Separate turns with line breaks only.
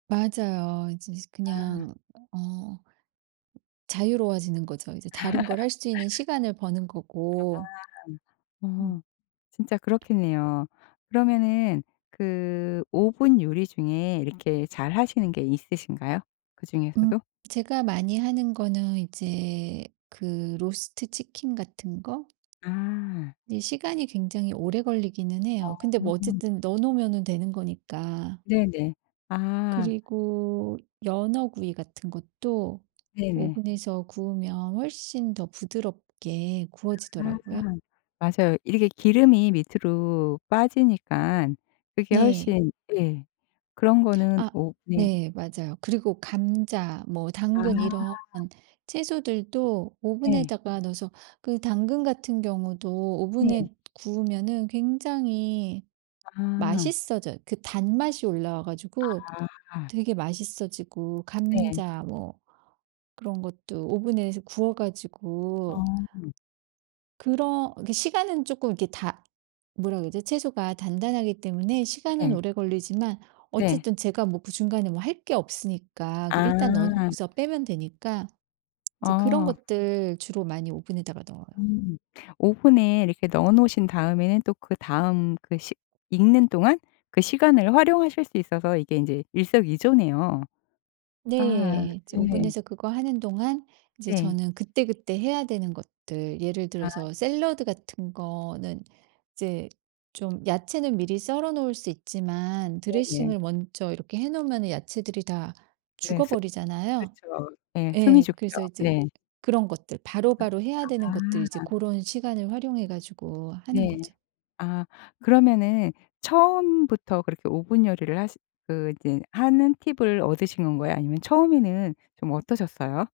맞아요. 이제
아.
그냥 어 자유로워지는 거죠. 이제 다른 걸 할 수 있는 시간을 버는
아.
거고. 음.
음. 진짜 그렇겠네요. 그러면은 그 오븐 요리 중에 이렇게 잘 하시는 게 있으신가요?
음
그중에서도?
제가 많이 하는 거는 이제 그 로스트 치킨 같은 거?
아.
이 시간이 굉장히 오래 걸리기는
어
해요. 근데 뭐
음.
어쨌든 넣어 놓으면은 되는 거니까.
네네. 아.
그리고 연어구이 같은 것도
네네.
오븐에서 구우면 훨씬 더 부드럽게 구워지더라고요.
아 맞아요. 이렇게 기름이 밑으로 빠지니깐 그게
네.
훨씬 예. 그런 거는
아
오 네.
네 맞아요. 그리고 감자, 뭐
아.
당근 이런 채소들도
네.
오븐에다가 넣어서 그 당근 같은 경우도
네.
오븐에 구우면은 굉장히
아.
맛있어져요. 그 단맛이 올라와 가지고
아.
되게 맛있어지고
네.
감자 뭐 그런 것도 오븐에서 구워
어.
가지고 그런 그 시간은 쪼끔 이렇게 다 뭐라 그러지? 채소가 단단하기 때문에 시간은
네.
오래 걸리지만
네.
어쨌든 제가 뭐 그 중간에 뭐 할 게 없으니까 그 일단 넣어
아.
놓고서 빼면 되니까 인제 그런
어.
것들 주로 많이 오븐에다가 넣어요.
음. 오븐에 이렇게 넣어 놓으신 다음에는 또 그다음 그 시 익는 동안 그 시간을 활용하실 수 있어서 이게 인제 일석이조네요. 아
네 이제
네.
오븐에서 그거 하는 동안 이제
네.
저는 그때그때 해야 되는 것들, 예를
아.
들어서 샐러드 같은 거는 이제 좀 야채는 미리 썰어 놓을 수 있지만
네네.
드레싱을 먼저 이렇게 해 놓으면은 야채들이 다
네 스
죽어버리잖아요?
그렇죠. 네 숨이
예,
죽죠.
그래서 이제
네.
그런 것들, 바로바로 해야 되는
아
것들 이제
아.
고런 시간을 활용해 가지고 하는
네.
거죠.
아 그러면은 처음부터 그렇게 오븐 요리를 하시 그 이제 하는 팁을 얻으신 건가요? 아니면 처음에는 좀 어떠셨어요?